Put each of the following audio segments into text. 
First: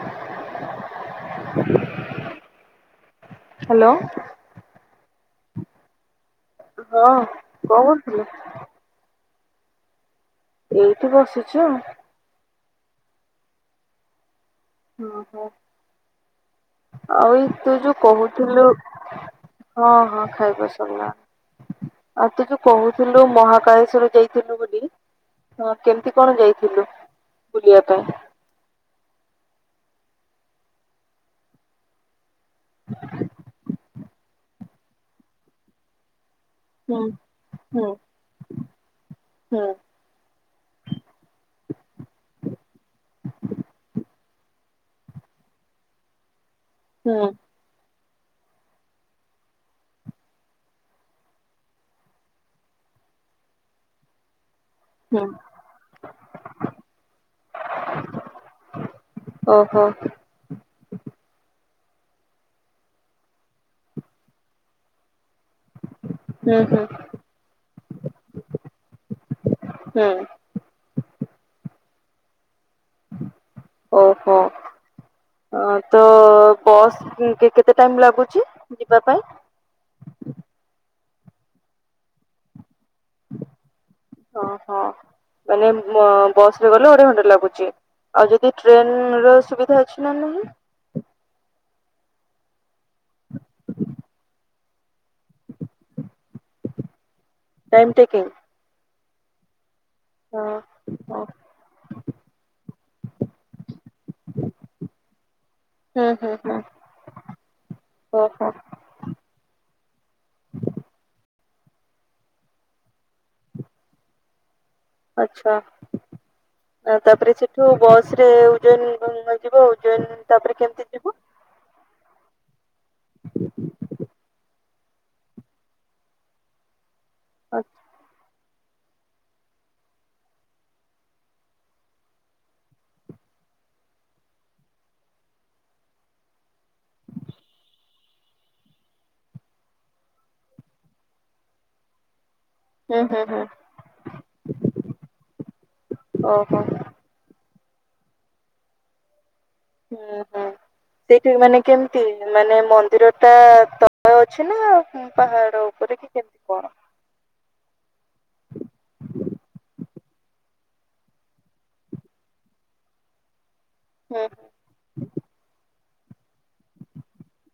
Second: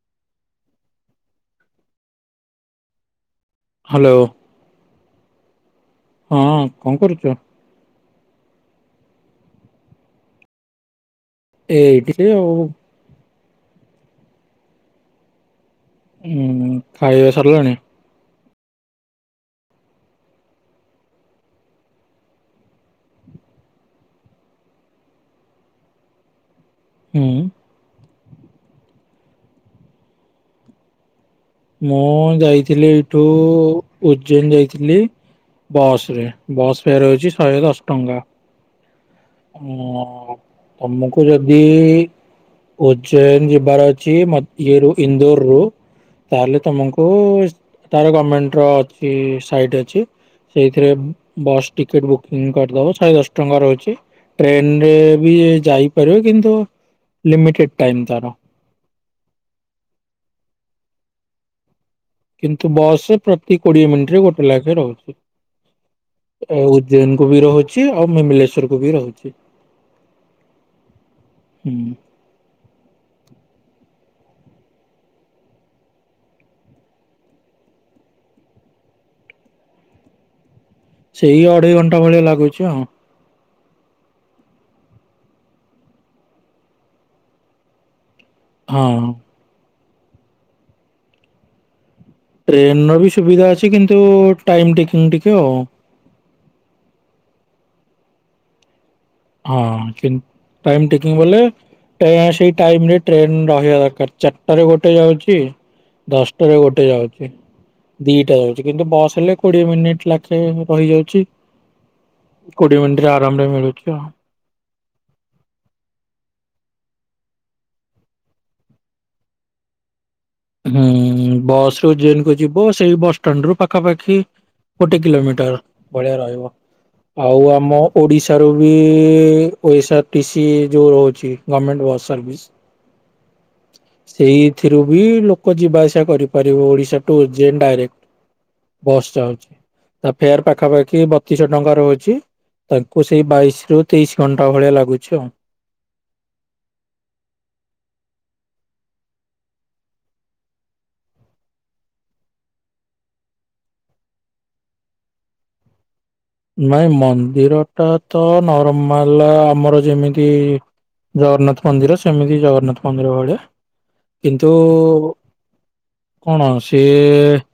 [unintelligible] Hello ହଁ କଣ hello କରୁଛ? କଣ କରୁଥିଲୁ। ଏଇଠି ବସିଛି। ଏଇଠିିକ ଆଉ। ହ ହୋ ଉଁ ଖାଇବା ଆଉଇ ତୁ ସରିଲାଣି? ଯୁ କହୁଥିଲୁ ହଁ ହଁ ଖାଇବା ସରିଲା। ଆଉ ତୁ ଯୋଉ କହୁଥିଲୁ ମହାକାଳେଶ୍ଵର ଯାଇଥିଲୁ ବୋଲି। ହଁ କେମିତି କଣ ଯାଇଥିଲୁ ହୁଁ ବୁଲିବା ପାଇଁ। ମୁଁ ଯାଇଥିଲି ଏଇଠୁ ଉଜ୍ଜୈନ ଯାଇଥିଲି ବସ ରେ ବସ୍ ହୁଁ। ଫେୟାର ହେଉଛି ଶହେ ହୁଁ ଦଶ ଟଙ୍କା। ହୁଁ ଉଁ ତମକୁ ଯଦି ଉଜ୍ଜୈନ ଯିବାର ଅଛି ମ ଇଏ ଇନ୍ଦୋର ରୁ ତାହେଲେ ତମକୁ ହୁଁ ତାର ଗଭର୍ଣମେଣ୍ଟ ର ଅଛି ସାଇଟ ଅଛି। ସେଇଥିରେ ବସ୍ ଟିକେଟ ବୁକିଂ କରିଦବ ସହେ ଦଶ ଟଙ୍କା ରହୁଛି। ଟ୍ରେନରେ ହୁଁ ବି ଯାଇପାରିବ କିନ୍ତୁ ଲିମିଟେଡ ଟାଇମ ତାର। ଓହୋ କିନ୍ତୁ ବସ୍ ରେ ପ୍ରତି କୋଡିଏ ମିନିଟରେ ଗୋଟେ ଲେଖେ ରହୁଛି। ହୁଁ ହୁଁ ଉଜ୍ଜୈନ କୁ ବି ରହୁଛି ଆଉ ମିମିଲେଶ୍ୱର କୁ ବି ରହୁଛି। ହୁଁ। ହୁଁ ଓହୋ ହ ହଁ ତ ବସ୍ କେତେ ଟାଇମ୍ ଲାଗୁଛି ଯିବା ପାଇଁ? ସେଇ ଅଢେଇ ଘଣ୍ଟା ଭଳିଆ ଲାଗୁଛି ଆଉ। ଓହୋ ମାନେ ବସ ରେ ଗଲେ ଅଢେଇ ଘଣ୍ଟା ଲାଗୁଛି ଆଉ ଯି ଯଦି ହଁ। ଟ୍ରେନ ର ସୁବିଧା ଅଛି ନା ନାହିଁ। ଟ୍ରେନ ର ବି ସୁବିଧା ଅଛି କିନ୍ତୁ ଟାଇମ ଟେକିଂ ଟିକେ ଆଉ। Time taking. ହଁ କିନ ହଁ ଟାଇମ ଟେକିଂ ହଁ ବଲେ ଟ୍ରେୟା ସି ଇ ଟାଇମରେ ଟ୍ରେନ ରହିବା ଦରକାର ଚାରିଟା ରେ ଗୋଟେ ଯାଉଛି ହୁଁ ହୁଁ ହୁଁ ଦଶଟାରେ ଗୋଟେ ଯାଉଛି ଦିଟା ଓହୋ ଯାଉଛି। କିନ୍ତୁ ବସ୍ ହେଲେ କୋଡିଏ ମିନିଟ ଲାଖେ ରହିଯାଉଛି। କୋଡିଏ ମିନିଟି ରେ ଆରାମ ରେ ମିଳୁଛି ଆଉ। ଆଛା। ଆ ତାପରେ ସେଠୁ ବସ ରେ ଉଜୈନ ଯିବ ଉଜ୍ଜୈନ ହୁଁ ବସ ରୁ ଉଜେନ୍ କୁ ଯିବ ସେଇ ବସଷ୍ଟାଣ୍ଡ ରୁ ପାଖାପାଖି ଗୋଟେ କିଲୋମିଟର ଭଳିଆ ରହିବ ଆଉ ଆମ ଓଡିଶାରୁ ବି ପଇସା ଟି ସି ଯୋଉ ରହୁଛି ଗମେଣ୍ଟ ବସ୍ ସର୍ଭିସ ସେଇଥିରୁ ବି ଲୋ କ ଯିବା ଆସିବା କରିପାରିବ ଓଡିଶା ଟୁ ଯେ ଡାଇରେକ୍ଟ। ବସ୍ ଚାହୁଛି ତା ଫେୟାର ପାଖାପାଖି ବତିଶହ ଟଙ୍କା ରୋହୁଚି ହୁଁ ତାଙ୍କୁ ହୁଁ ସେଇ ହୁଁ ବାଇଶି ରୁ ତେଇଶି ଘଣ୍ଟା ଭଳିଆ ଲାଗୁଛି ଆଉ। ଓହୋ। ହୁଁ ହୁଁ। ସେଇଠି ମାନେ କେମିତି ମାନେ ମନ୍ଦିର ଟା ତଳେ ଅଛି ନା ପାହାଡ ଉପରେ କି କଣ? ନାଇଁ ମନ୍ଦିର ଟା ତ ନରମାଲ ଆମର ଯେମିତି ଜଗନ୍ନାଥ ମନ୍ଦିର ସେମିତି ଜଗନ୍ନାଥ ମନ୍ଦିର ଭଳିଆ ହୁଁ କିନ୍ତୁ କଣ ସିଏ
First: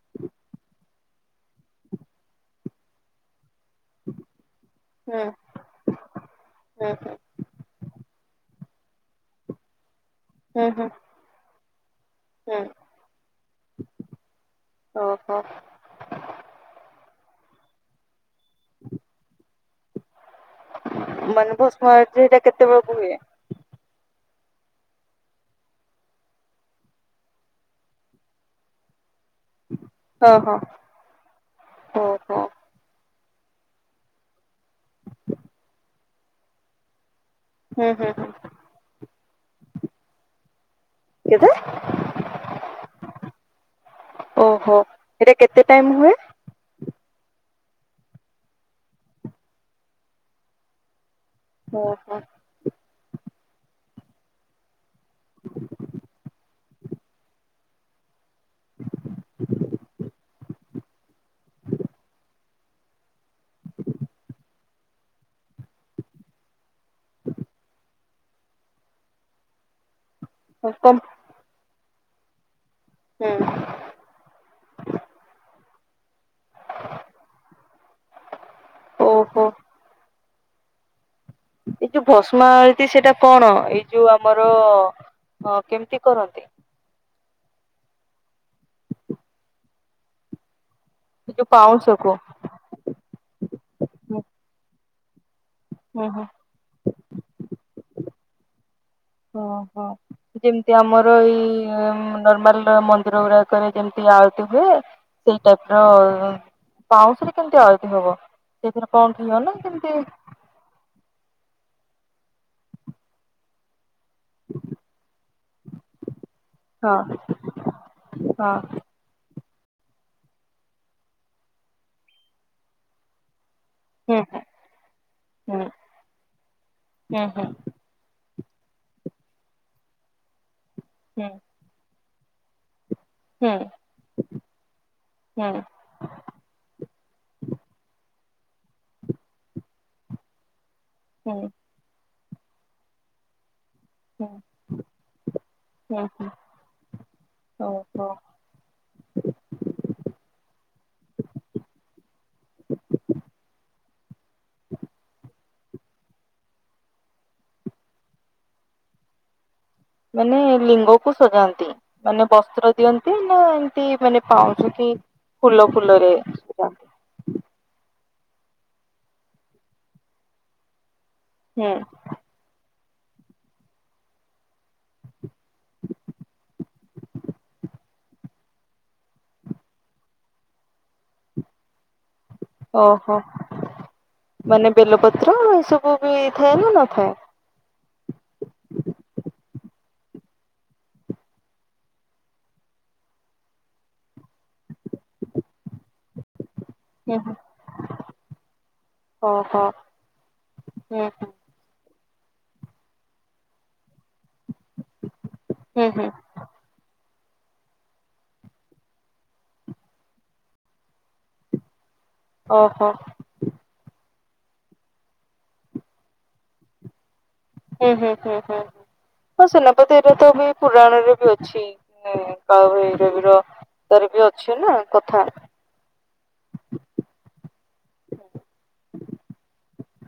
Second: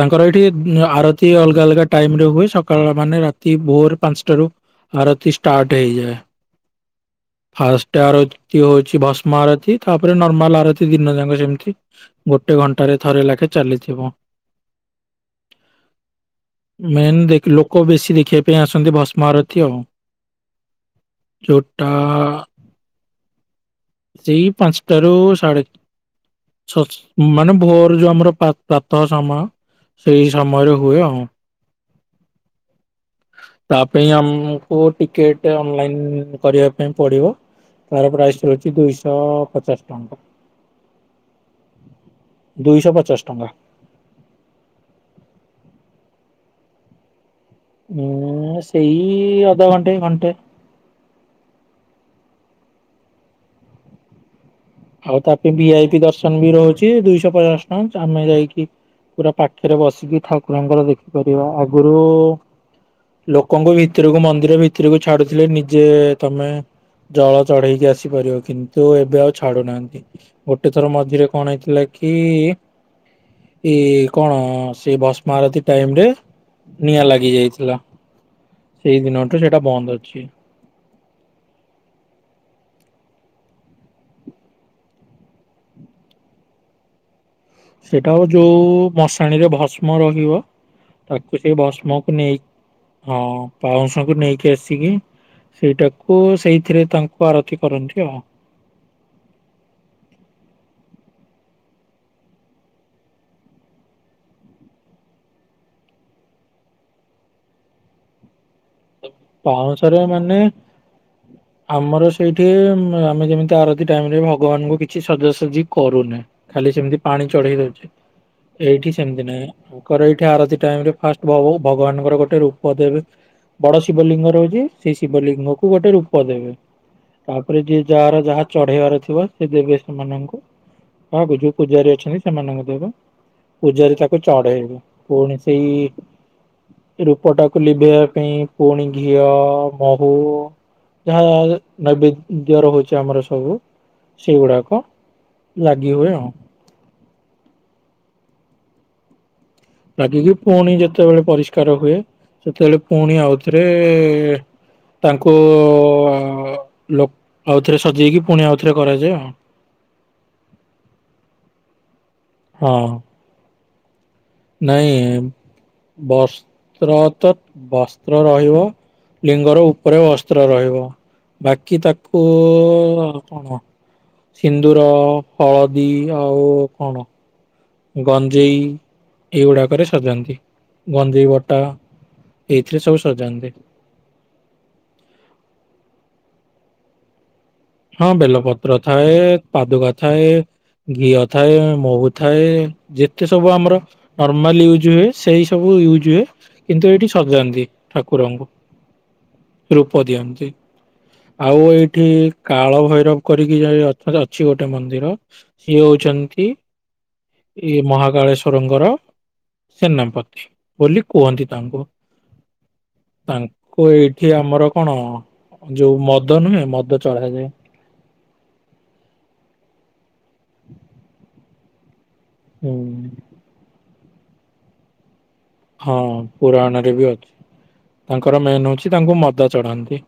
ତାଙ୍କର ଏଇଠି ଆରତି ଅଲଗା ଅଲଗା ଟାଇମ ରେ ହୁଏ ସକାଳ ମାନେ ରାତି ଭୋର ପାଞ୍ଚଟାରୁ ହୁଁ ଆରତି ଷ୍ଟାର୍ଟ ହେଇଯାଏ। ହୁଁ ହୁଁ ଫାଷ୍ଟ ଆରତ ହଉଛି ଭସ୍ମ ଆରତୀ ତାପରେ ନର୍ମାଲ ହୁଁ ହୁଁ ହୁଁ। ଆରତୀ ଦିନ ଯାକ ଯେମତି। ଗୋଟେ ଘଣ୍ଟାରେ ଥରେ ଲେଖେ ଚାଲିଯିବ। ଓହୋ ମେନ୍ ଦେଖୀ ଲୋକ ବେଶୀ ଦେଖିବା ପାଇଁ ଆସନ୍ତି ଭସ୍ମରତୀ ଆଉ। ମାନେ ଯୋଉଟା ଭସ୍ମଆରର୍ତି ଟା କେତେବେେଳକୁ ହୁଏ। ସେଇ ପଞ୍ଚଟା ରୁ ସାଢେ ଛ ଛ ମାନେ ଭୋର ଯୋଉ ଆମର ଯୋଉ ପ୍ରାତଃ ସମୟ ସେଇ ହଁ ହଁ ସମୟରେ ହୁଏ ଆଉ। ଓହୋ ତା ପାଇଁ ଆମକୁ ଟିକେଟ ଅନଲାଇନ କରିବା ପାଇଁ ପଡିବ। ହୁଁ ହୁଁ। ରଛି ଦୁଇଶହ ପଚାଶ ଟଙ୍କା। କେତ। ଦୁଇଶ ପଚାଶ ଟଙ୍କା। ଓହୋ ଏଟା କେତେ ଟାଇମ୍ ହୁଏ। ଉଁ ସେଇ ଅଧଘଣ୍ଟେ ଘଣ୍ଟେ। ଓହୋ। ଆଉ ତା ପାଇଁ ଭିଆଇ ପି ଦର୍ଶନ ବି ରହୁଛି ଦୁଇଶହ ପଚାଶ ଟଙ୍କା ଆମେ ଯାଇକି କି ପୁରା ପାଖରେ ବସିକି ଠାକୁରଙ୍କର ଦେଖିପାରିବା ଆଗରୁ ଲୋକଙ୍କୁ ଭିତରକୁ ମନ୍ଦିର ଭିତରକୁ ଛାଡୁଥିଲେ ନିଜେ ତମେ ଜଳ ଚଢେଇକି ଆସିପାରିବ କିନ୍ତୁ ଏବେ ଆଉ ଛାଡୁନାହାନ୍ତି ଗୋଟେ ଥର କମ୍ ମଝିରେ କଣ ହେଇଥିଲା କି ହୁଁ ଏଇ କଣ ସେ ଭସ୍ମଆରଥୀ ପ ଟାଇମ ରେ ନିଆଁ ଲାଗି ଯାଇଥିଲା ସେଇ ଦିନଠୁ ଓହୋ ସେଇଟା ବନ୍ଦ ଅଛି। ଏଇ ଯୋଉ ଭସ୍ମାଳୀ ସେଇଟା କଣ ଏଇ ଯୋଉ ଆମର କେମିତି କରନ୍ତି? ସେଇଟା ହ ଯୋଉ ମଶାଣିରେ ଭସ୍ମ ରହିବ। ଏ ତାକୁ ଯୋଉ ସେଇ ଭଷ୍ମକୁ ପାଉଁଶକୁ ନେଇକି ହଁ ପାଉଁଶକୁ ହୁଁ ନେଇକି ଆସିକି ହୁଁ ସେଇଟାକୁ ହୁଁ ସେଇଥିରେ ତାଙ୍କୁ ଆରତି କରନ୍ତି ଆଉ ଓହୋ। ଯେମିତି ଆମର ଏଇ ନର୍ମାଲ ମନ୍ଦିର ଗୁଡାକରେ ଯେମିତି ଆଳତି ହୁଏ। ସେଇ ଟାଇପର ପାଉଁଶରେ କେମିତି ଆଳତି ହବ। ସେଥିରେ କଣ ହବ ନା କେମତି? ହୁଁ। ଆମର ସେଇଠି ଆମେ ଯେମିତି ଆରତି ଟାଇମରେ ଭ ଭଗବାନଙ୍କୁ କିଛି ସଜାସଜି କରୁନ ଖାଲି ସେମିତି ହଁ ପାଣି ଚଢେଇ ଦଉଛ ଏଇଠି। ସେମତି ନାଇଁର ଏଇଠି ଆରତି ଟାଇ ଫାଷ୍ଟ ଭଗବାନଙ୍କର ଗୋଟେ ରୂପ ଦେବେ ବଡ ହୁଁ ଶିବଲିଙ୍ଗ ରହୁଛି ସେ ହୁଁ ଶିବଲିଙ୍ଗକୁ ଗୋଟେ ରୂପ ଦେବେ ହୁଁ ହୁଁ ହୁଁ ତାପରେ ଯିଏ ଯାହାର ଯାହା ଚଢେଇବାର ଥିବ ସେ ଦେବେ ସେମାନଙ୍କୁ ବା ହୁଁ ଯୋଉ ପୂଜାରୀ ଅଛନ୍ତି ସେମାନଙ୍କୁ ଦେବେ ହୁଁ ପୂଜାରେ ତାକୁ ଚଢେଇବ ପୁଣି ହୁଁ ସେଇ ରୂପଟାକୁ ଲିଭେଇବା ପାଇଁ ପୁଣି ଘିଅ ମହୁ ଯାହା ହୁଁ ନୈବେଦ୍ୟ ରହୁଛି ଆମର ସବୁ ହୁଁ ସେଇଗୁଡାକ ଲାଗି ହୁଁ ହୁଏ ଆଉ ହୁଁ ଓହୋ। ଲାଗିକି ପୁଣି ଯେତେବେଳେ ପରିଷ୍କାର ହୁଏ ସେତେବେଳେ ପୁଣି ଆଉଥରେ ତାଙ୍କୁ ଲୋକ ଆଉଥରେ ସଜେଇକି ପୁଣି ଆଉଥରେ କରାଯାଏ ଆଉ ମାନେ ଲିଙ୍ଗକୁ ସଜାନ୍ତି ମାନେ ବସ୍ତ୍ର ହଁ ଦିଅନ୍ତି। ନା ଏମତି ମାନେ ପାଉଛି କି ଫୁଲ ଫୁଲରେ। ସଜାନ୍ତି ବ୍ର ତ ବସ୍ତ୍ର ରହିବ ଲିଙ୍ଗର ଉପରେ ବସ୍ତ୍ର ରହିବ। ହୁଁ ବାକି ତାକୁ ତ କଣ ସିନ୍ଦୁର ହଳଦୀ ଆଉ କଣ? ଗଞ୍ଜେଇ ଏଗୁଡ଼ାକରେ ସଜନ୍ତି ଗଞ୍ଜେଇ ବଟା ଏଇଥିରେ ସବୁ ଓହୋ ସଜାନ୍ତି ମାନେ ବେଲପତ୍ର ଏସବୁ ବି ଥାଏ ନା ନଥାଏ? ହଁ ବେଲପତ୍ର ଥାଏ ପାଦୁକା ଥାଏ। ଘିଅ ଥାଏ ମହୁ ଥାଏ ଯେତେ ସବୁ ଆମର ନର୍ମାଲ ୟୁଜ୍ ହୁଏ ସେଇ ସବୁ ୟୁଜ୍ ହୁଏ। କିନ୍ତୁ ଏଇଠି ହୁଁ ହୁଁ ସଜାନ୍ତି ଠାକୁରଙ୍କୁ। ଓହୋ ରୂପ ଦିଅନ୍ତି। ହୁଁ ହୁଁ। ଆଉ ଏଇଠି କାଳ ଭୈରବ କରିକି ଯାଇ ଅଛି ଗୋଟେ ମନ୍ଦିର ସିଏ ହୁଁ ହୁଁ ହଉଛନ୍ତି ଇ ମହାକାଳେଶ୍ଵରଙ୍କର ସେନାପତି ବୋଲି କୁହନ୍ତି ତାଙ୍କୁ। ଓହୋ। ତାଙ୍କୁ ଏଇଠି ଆମର କଣ ଯୋଉ ମଦ ନୁହେଁ ମଦ ଚଢାଯାଏ। ହୁଁ ହୁଁ ହୁଁ ହୁଁ ହୁଁ ହଁ ସେନାପତି ଏବେ ତ ବି ପୁରାଣରେ ବି ଅଛି। ହୁଁ। [unintelligible] ବି ଅଛି ନା କଥା। ହଁ ପୁରାଣରେ ବି ଅଛି ତାଙ୍କର ମେନ୍ ହଉଛି ତାଙ୍କୁ ମଦ ଚଢାନ୍ତି।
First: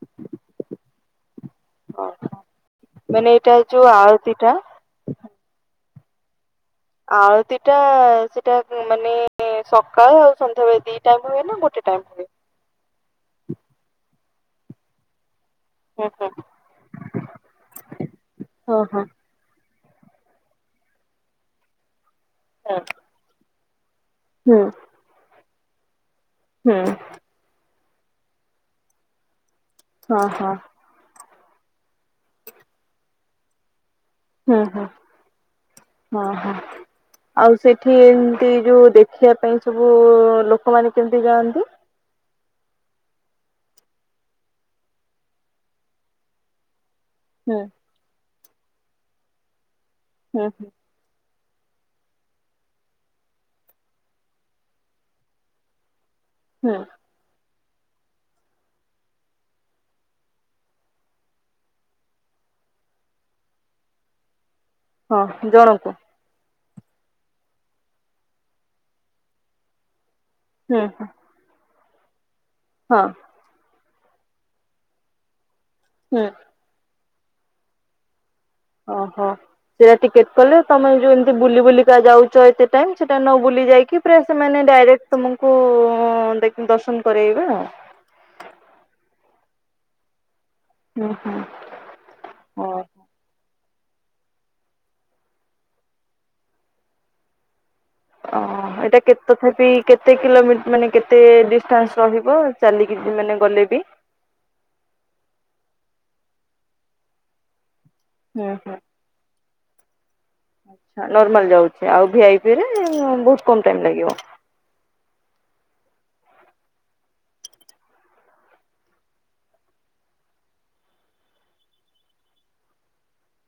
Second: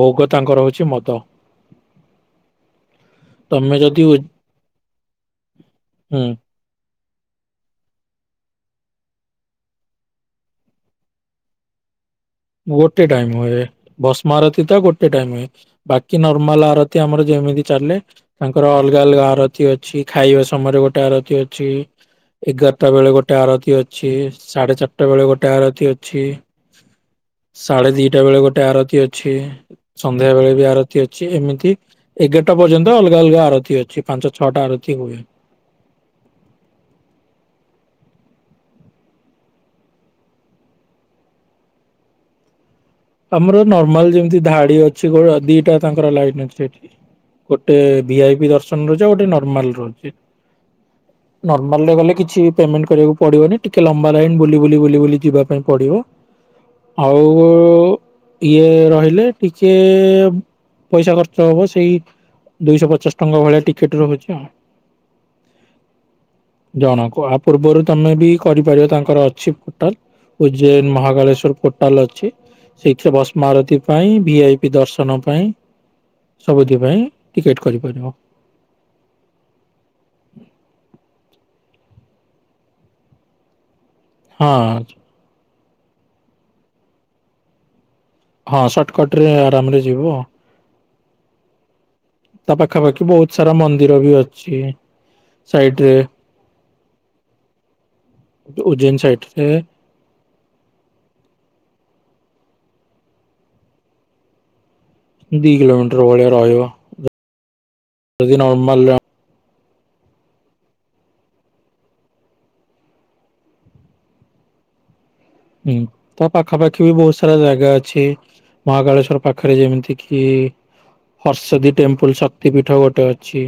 ଭୋଗ ତାଙ୍କର ହଉଛି ମଦ ହଁ ମାନେ ଏଇଟା ତମେ ଯୋଉ ଯଦି ହୁଁ। ଆଳତି ଟା ଆଳତି ଟା ସେଟା ମାନେ ସକାଳ ଆଉ ସନ୍ଧ୍ୟାବେଳେ ଦି ଟା ହୁଏ ନା ଗୋଟେ ଟାଇମ୍ ହୁଏ। ଗୋଟେ ଟାଇମ ହୁଏ ବସ୍ମାରତି ତ ଗୋଟେ ଟାଇମ ହୁଏ। ହୁଁ ବାକି ହୁଁ। ନର୍ମାଲ ଆରତି ଆମର ଯେମିତି ଚାଲେ ତାଙ୍କର ହଁ ହଁ ଅଲଗା ଅଲଗା ଆରତ ଆରତି ଅଛି ଖାଇବା ସମୟରେ ଗୋଟେ ଆରତି ଅଛି ଏଗାରଟା ବେଳେ ଗୋଟେ ଆରତି ଅଛି। ହୁଁ ସାଢେ ଚାରିଟା ବେଳେ ଗୋଟେ ଆରତି ଅଛି। ହୁଁ। ସାଢେ ଦିଟା ବେଳେ ଗୋଟେ ଆରତି ଅଛି ହଁ ସନ୍ଧ୍ୟା ହଁ ବେଳେ ବି ଆରତ ତି ଅଛି ଏମିତି ଏଗାରଟା ପର୍ଯ୍ୟନ୍ତ ଅଲଗା ଅଲଗା ଆରତି ଅଛି। ପାଞ୍ଚ ହୁଁ ଛଅଟା ହୁଁ ଆରତି ହୁଏ। ହଁ ହଁ। ଆଉ ସେଠି ଏମତି ଯୋଉ ଦେଖିବା ପାଇଁ ସବୁ ଲୋକମାନେ କେମିତି ଯାଆନ୍ତି। ଆମର ନର୍ମାଲ ଯେମିତି ଧାଡି ଅଛି ଦିଟା ତାଙ୍କର ଲାଇଟ ଅଛି ସେଠି। ହୁଁ ଗୋଟେ ଭିଆଇ ପି ଦର୍ଶନ ରହୁଛି ଆଉ ଗୋଟେ ନର୍ମାଲ ରହୁଛି। ହୁଁ। ନର୍ମାଲ ରେ ଗଲେ କିଛି ପେମେଣ୍ଟ କରିବାକୁ ପଡିବନି ଟିକେ ଲମ୍ବା ଲାଇନ ବୁଲି ବୁଲି ବୁଲି ବୁଲି ଯିବା ପାଇଁ ପଡିବ। ହେଁ। ଆଉ ଇଏ ରହିଲେ ଟିକେ ପଇସା ଖର୍ଚ୍ଚ ହବ ସେଇ ଦୁଇଶହ ପଚାଶ ଟଙ୍କା ଭଳିଆ ଟିକେଟ ରହୁଛି ଆଉ। ହଁ ଜଣଙ୍କୁ। ଜଣକୁ ଆ ପୂର୍ବରୁ ତମେ ବି କରିପାରିବ ତାଙ୍କର ଅଛି ଟାଲ ହୁଁ ଉଜ୍ଜୟନ ମହାକାଳେଶ୍ୱର କୋଟାଲ ଅଛି। ହଁ ଶିକ୍ଷ ଭସ୍ମାରତୀ ପାଇଁ ବି ଆଇ ପି ଦର୍ଶନ ପାଇଁ। ହୁଁ। ସବୁଦି ପାଇଁ ଟିକେଟ୍ କରିପାରିବ। ଓହୋ। ସେଇଟା ଟିକେଟ କଲେ ତମେ ଯଉ ଏମିତି ବୁଲି ବୁଲିକା ଯାଉଚ ଏତେ ଟାଇମ ସେଟା ନ ବୁଲି ଯାଇକି ପ୍ରେ ସେମାନେ ହଁ ଡାଇରେକ୍ଟ ତମକୁ ଦେ ଦର୍ଶନ କରେଇବେ ଆଉ। ହଁ ସଟକଟ ରେ ଆରାମରେ ଯିବ। ହୁଁ ହୁଁ। ତା ପାଖାପାଖି ବହୁତ ସାରା ମନ୍ଦିର ବି ଅଛି ସାଇଟି ରେ। ଓହ ଉଜ୍ଜୈନ ଏଟା ସାଇଡରେ କେତେଥାପି କେ କେତେ କିଲୋମିର ମାନେ କେତେ ଡିଷ୍ଟାନ୍ସ ରହିବ ଚାଲିକି ମାନେ ଗଲେ ବି। ଦି କିଲୋମିଟର ଭଳିଆ ରହିବ ଯଦି ହୁଁ ହୁଁ ନର୍ମାଲ ନର୍ମାଲ ଯାଉଛି ଆଉ ଭିଆଇ ପି ରେ ବୋହୁତ କମ ଟାଇମ ଲାଗିବ। ହୁଁ ତା ପାଖାପାଖି ବି ବୋହୁତ ସାରା ଜାଗା ଅଛି। ମହାକାଳେଶ୍ୱର ପାଖରେ ଯେମିତି କିି ହର୍ଷଦୀ ଟେମ୍ପଲ ଶକ୍ତି ପୀଠ ଗୋଟେ ଅଛି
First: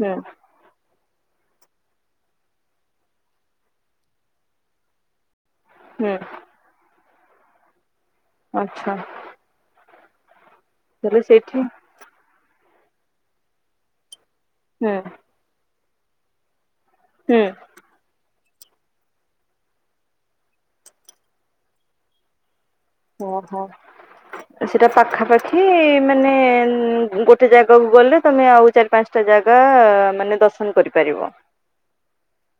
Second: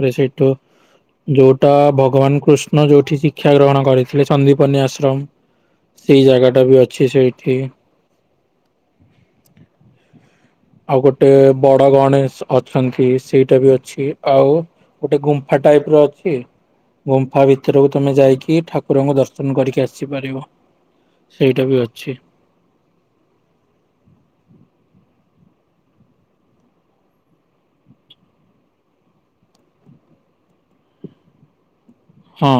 ହୁଁ ସେଇଠୁ ଯୋଉଟା ଭଗବାନ କୃଷ୍ଣ ଯୋଉଠି ଶିକ୍ଷା ଗ୍ରହଣ କରିଥିଲେ ସନ୍ଦୀପନି ଆଶ୍ରମ। ହୁଁ ସେଇ ଜାଗା ଟା ବି ଅଛି ସେଇଠି। ଆଛା। ଆଉ ଗୋଟେ ସେଇଠି ବଡ ଗଣେଶ ଅଛନ୍ତି ସେଇଟା ବି ଅଛି ଆଉ ହୁଁ ଗୋଟେ ଗୁମ୍ ଫା ଟାଇପ ର ଅଛି ହୁଁ। ଗୁମ୍ଫା ଭ [unintelligible] ଭିତରକୁ ତୁମେ ଯାଇକି ଠାକୁରଙ୍କୁ ଦର୍ଶନ କରିକି ଆସିପାରିବ ସେଇଟା ବି ଅଛି। ହ ହୋ ଁ [inaudible] ସେଇଟା ପାଖାପାଖି ମାନେ ଗୋଟେ ଜାଗାକୁ ଗଲେ ତୁମେ ଆଉ ଚାରି ପାଞ୍ଚ ଟା ଜାଗା ମାନେ ଦର୍ଶନ କରିପାରିବ। ହଁ।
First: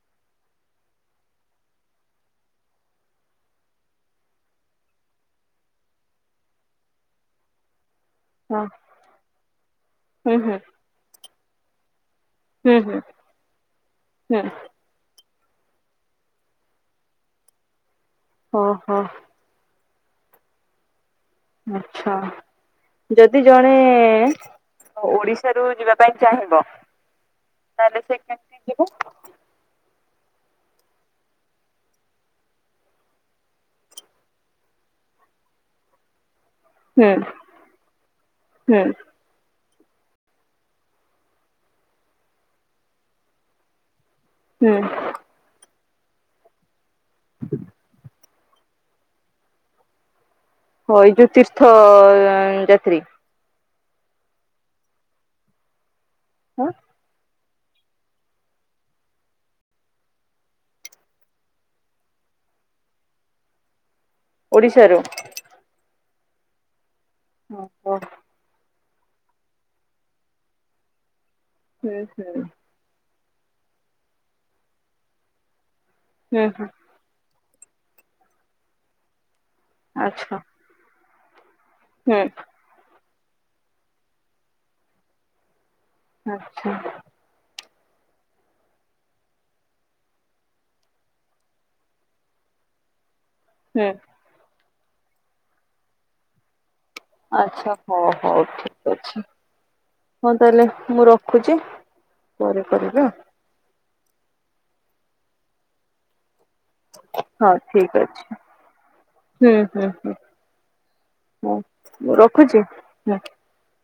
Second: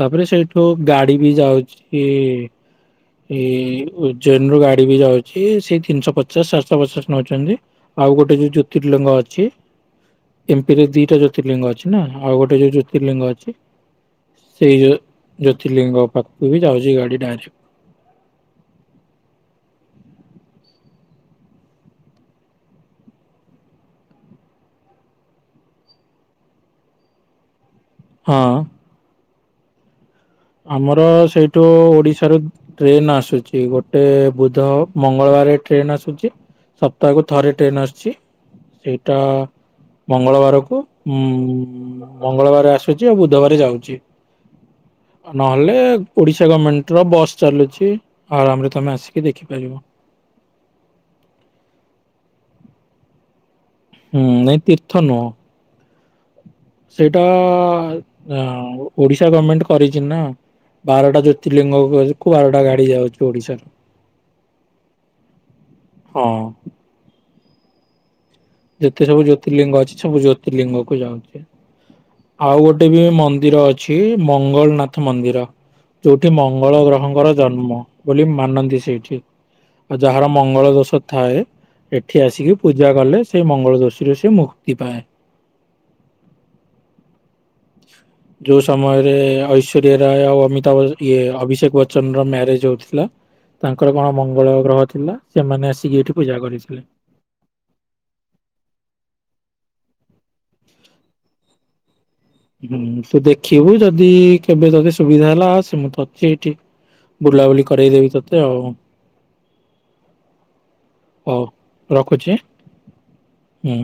ତାପରେ ସେଇଠୁ ଗାଡି ବି ଯାଉଛି। ଏଇ ଉଜନ ରୁ ଗାଡି ବି ଯାଉଛି ସେଇ ତିନିଶହ ପଚାଶ ସାତିଶହ ପଚାଶ ନଉଛନ୍ତି। ଆଉ ଗୋଟେ ଯୋଉ ହଁ ଜ୍ୟୋତିର୍ଲିଙ୍ଗ ଅଛି ହୁଁ ହୁଁ ଏମପି ରେ ଦିଟା ଜୋ ଜ୍ୟୋତିର୍ଲିଙ୍ଗ ଅଛି ନା ଆଉ ଗୋଟେୋଉ ହୁଁ ହୁଁ ଜ୍ୟୋତିର୍ଲିଙ୍ଗ ଅଛି। ହୁଁ। ଏଇ ଜ୍ୟୋତିର୍ଲିଙ୍ଗ ପାଖକୁ ବି ଯାଉଛି ଗାଡି ଡାଁରେ ଅହଁ ହ ଆଛା। ଯଦି ଜଣେ ଓଡିଶାରୁ ଯିବା ପାଇଁ ଚାହିଁବ। ତାଲେ ସେ ହଁ କେମିତି ଯିବ? ଆମର ସେଇଠୁ ଓଡିଶାରୁ ଟ୍ରେନ ଆସୁଛି ଗୋଟେ ବୁଧ ମଙ୍ଗଳବାରେ ଟ୍ରେନ ଆସୁଛି। ହୁଁ ସପ୍ତାହକୁ ଥରେ ଟ୍ରେନ୍ ଆସୁଛି ହୁଁ ସେଇଟା ମଙ୍ଗଳବାରକୁ ଉ ମଙ୍ଗଳବାର ଆସୁଛି ଆଉ ବୁଧବାର ଯାଉଛି। ହୁଁ। ନହେଲେ ଓଡିଶା ଗଭର୍ଣମେଣ୍ଟ ର ବସ୍ ଚାଲୁଛି ଆରାମରେ ତମେ ଆସିକି ଦେଖିପାରିବ। ହଁ ଏଇ ଯୋଉ ତୀର୍ଥ ଯାତ୍ରୀ। ହୁଁ ନାଇଁ ତୀର୍ଥ ନୁହଁ। ହଁ। ସେଇଟା ଓଡିଶା ଗଭର୍ଣମେଣ୍ଟ କରିଛି ନା। ବାରଟା ଜ୍ୟୋତିର୍ଲିଙ୍ଗ କୁ ବାରଟା ଗାଡି ଯାଉଛି ଓଡିଶାରୁ। ଓଡ଼ିଶାରୁ ହଁ। ଓହଁ ହ। ଯେତେ ସବୁ ଜ୍ୟୋତିର୍ଲିଙ୍ଗ ଅଛି ସବୁ ଜ୍ୟୋତିର୍ଲିଙ୍ଗ କୁ ଯାଉଛି ହୁଁ ହୁଁ ଆଉ ଗୋଟେ ଗୋଟେ ବି ମନ୍ଦିର ଅଛି ମଙ୍ଗଳ ନାଥ ମନ୍ଦିର ଯୋଉଠି ହୁଁ ହୁଁ ମଙ୍ଗଳ ଗ୍ରହଙ୍କର ଜନ୍ମ ବୋଲି ମାନନ୍ତି ସେଇଠି ଆଉ ଯାହାର ଆଚ୍ଛା ମଙ୍ଗଳ ଦୋଷ ଥାଏ। ହୁଁ ଏଠି ଆସିକି ପୂଜା କଲେ ସେଇ ମଙ୍ଗଳ ଦୋଷୀରୁ ସେ ମୁକ୍ତି ପାଏ। ଆଚ୍ଛା। ଯୋଉ ସମୟରେ ଐଶୋରିଆ ରାୟ ଆଉ ଅମିତାଭ ଇଏ ଅଭିଷେକ ବଚ୍ଚନ ର ମ୍ୟାରେଜ ହଉଥିଲା। ହୁଁ ତାଙ୍କର କଣ ମଙ୍ଗଳ ଗ୍ରହ ଥିଲା। ସେମାନେ ଆସିକି ଏଇଠି ପୂଜା କରିଥିଲେ। ଆଚ୍ଛା ହଉ ହଉ ଠିକ ଅଛି। ହଁ ତାହେଲେ ମୁଁ ରଖୁଛି। ପରେ ହୁଁ କରିବି ଆଉ ତୁ ଦେଖିବୁ ଯଦି କେବେ ଯଦି ସୁବିଧା ହେଲା ସେ ମତେ ମୁଁ ତ ଅଛି ଏଇଠି। ହଁ ଠିକ ଅଛି ହୁଁ ହୁଁ ହ। ହଉ ହଁ ମୁଁ ରଖୁଛି। ହୁଁ।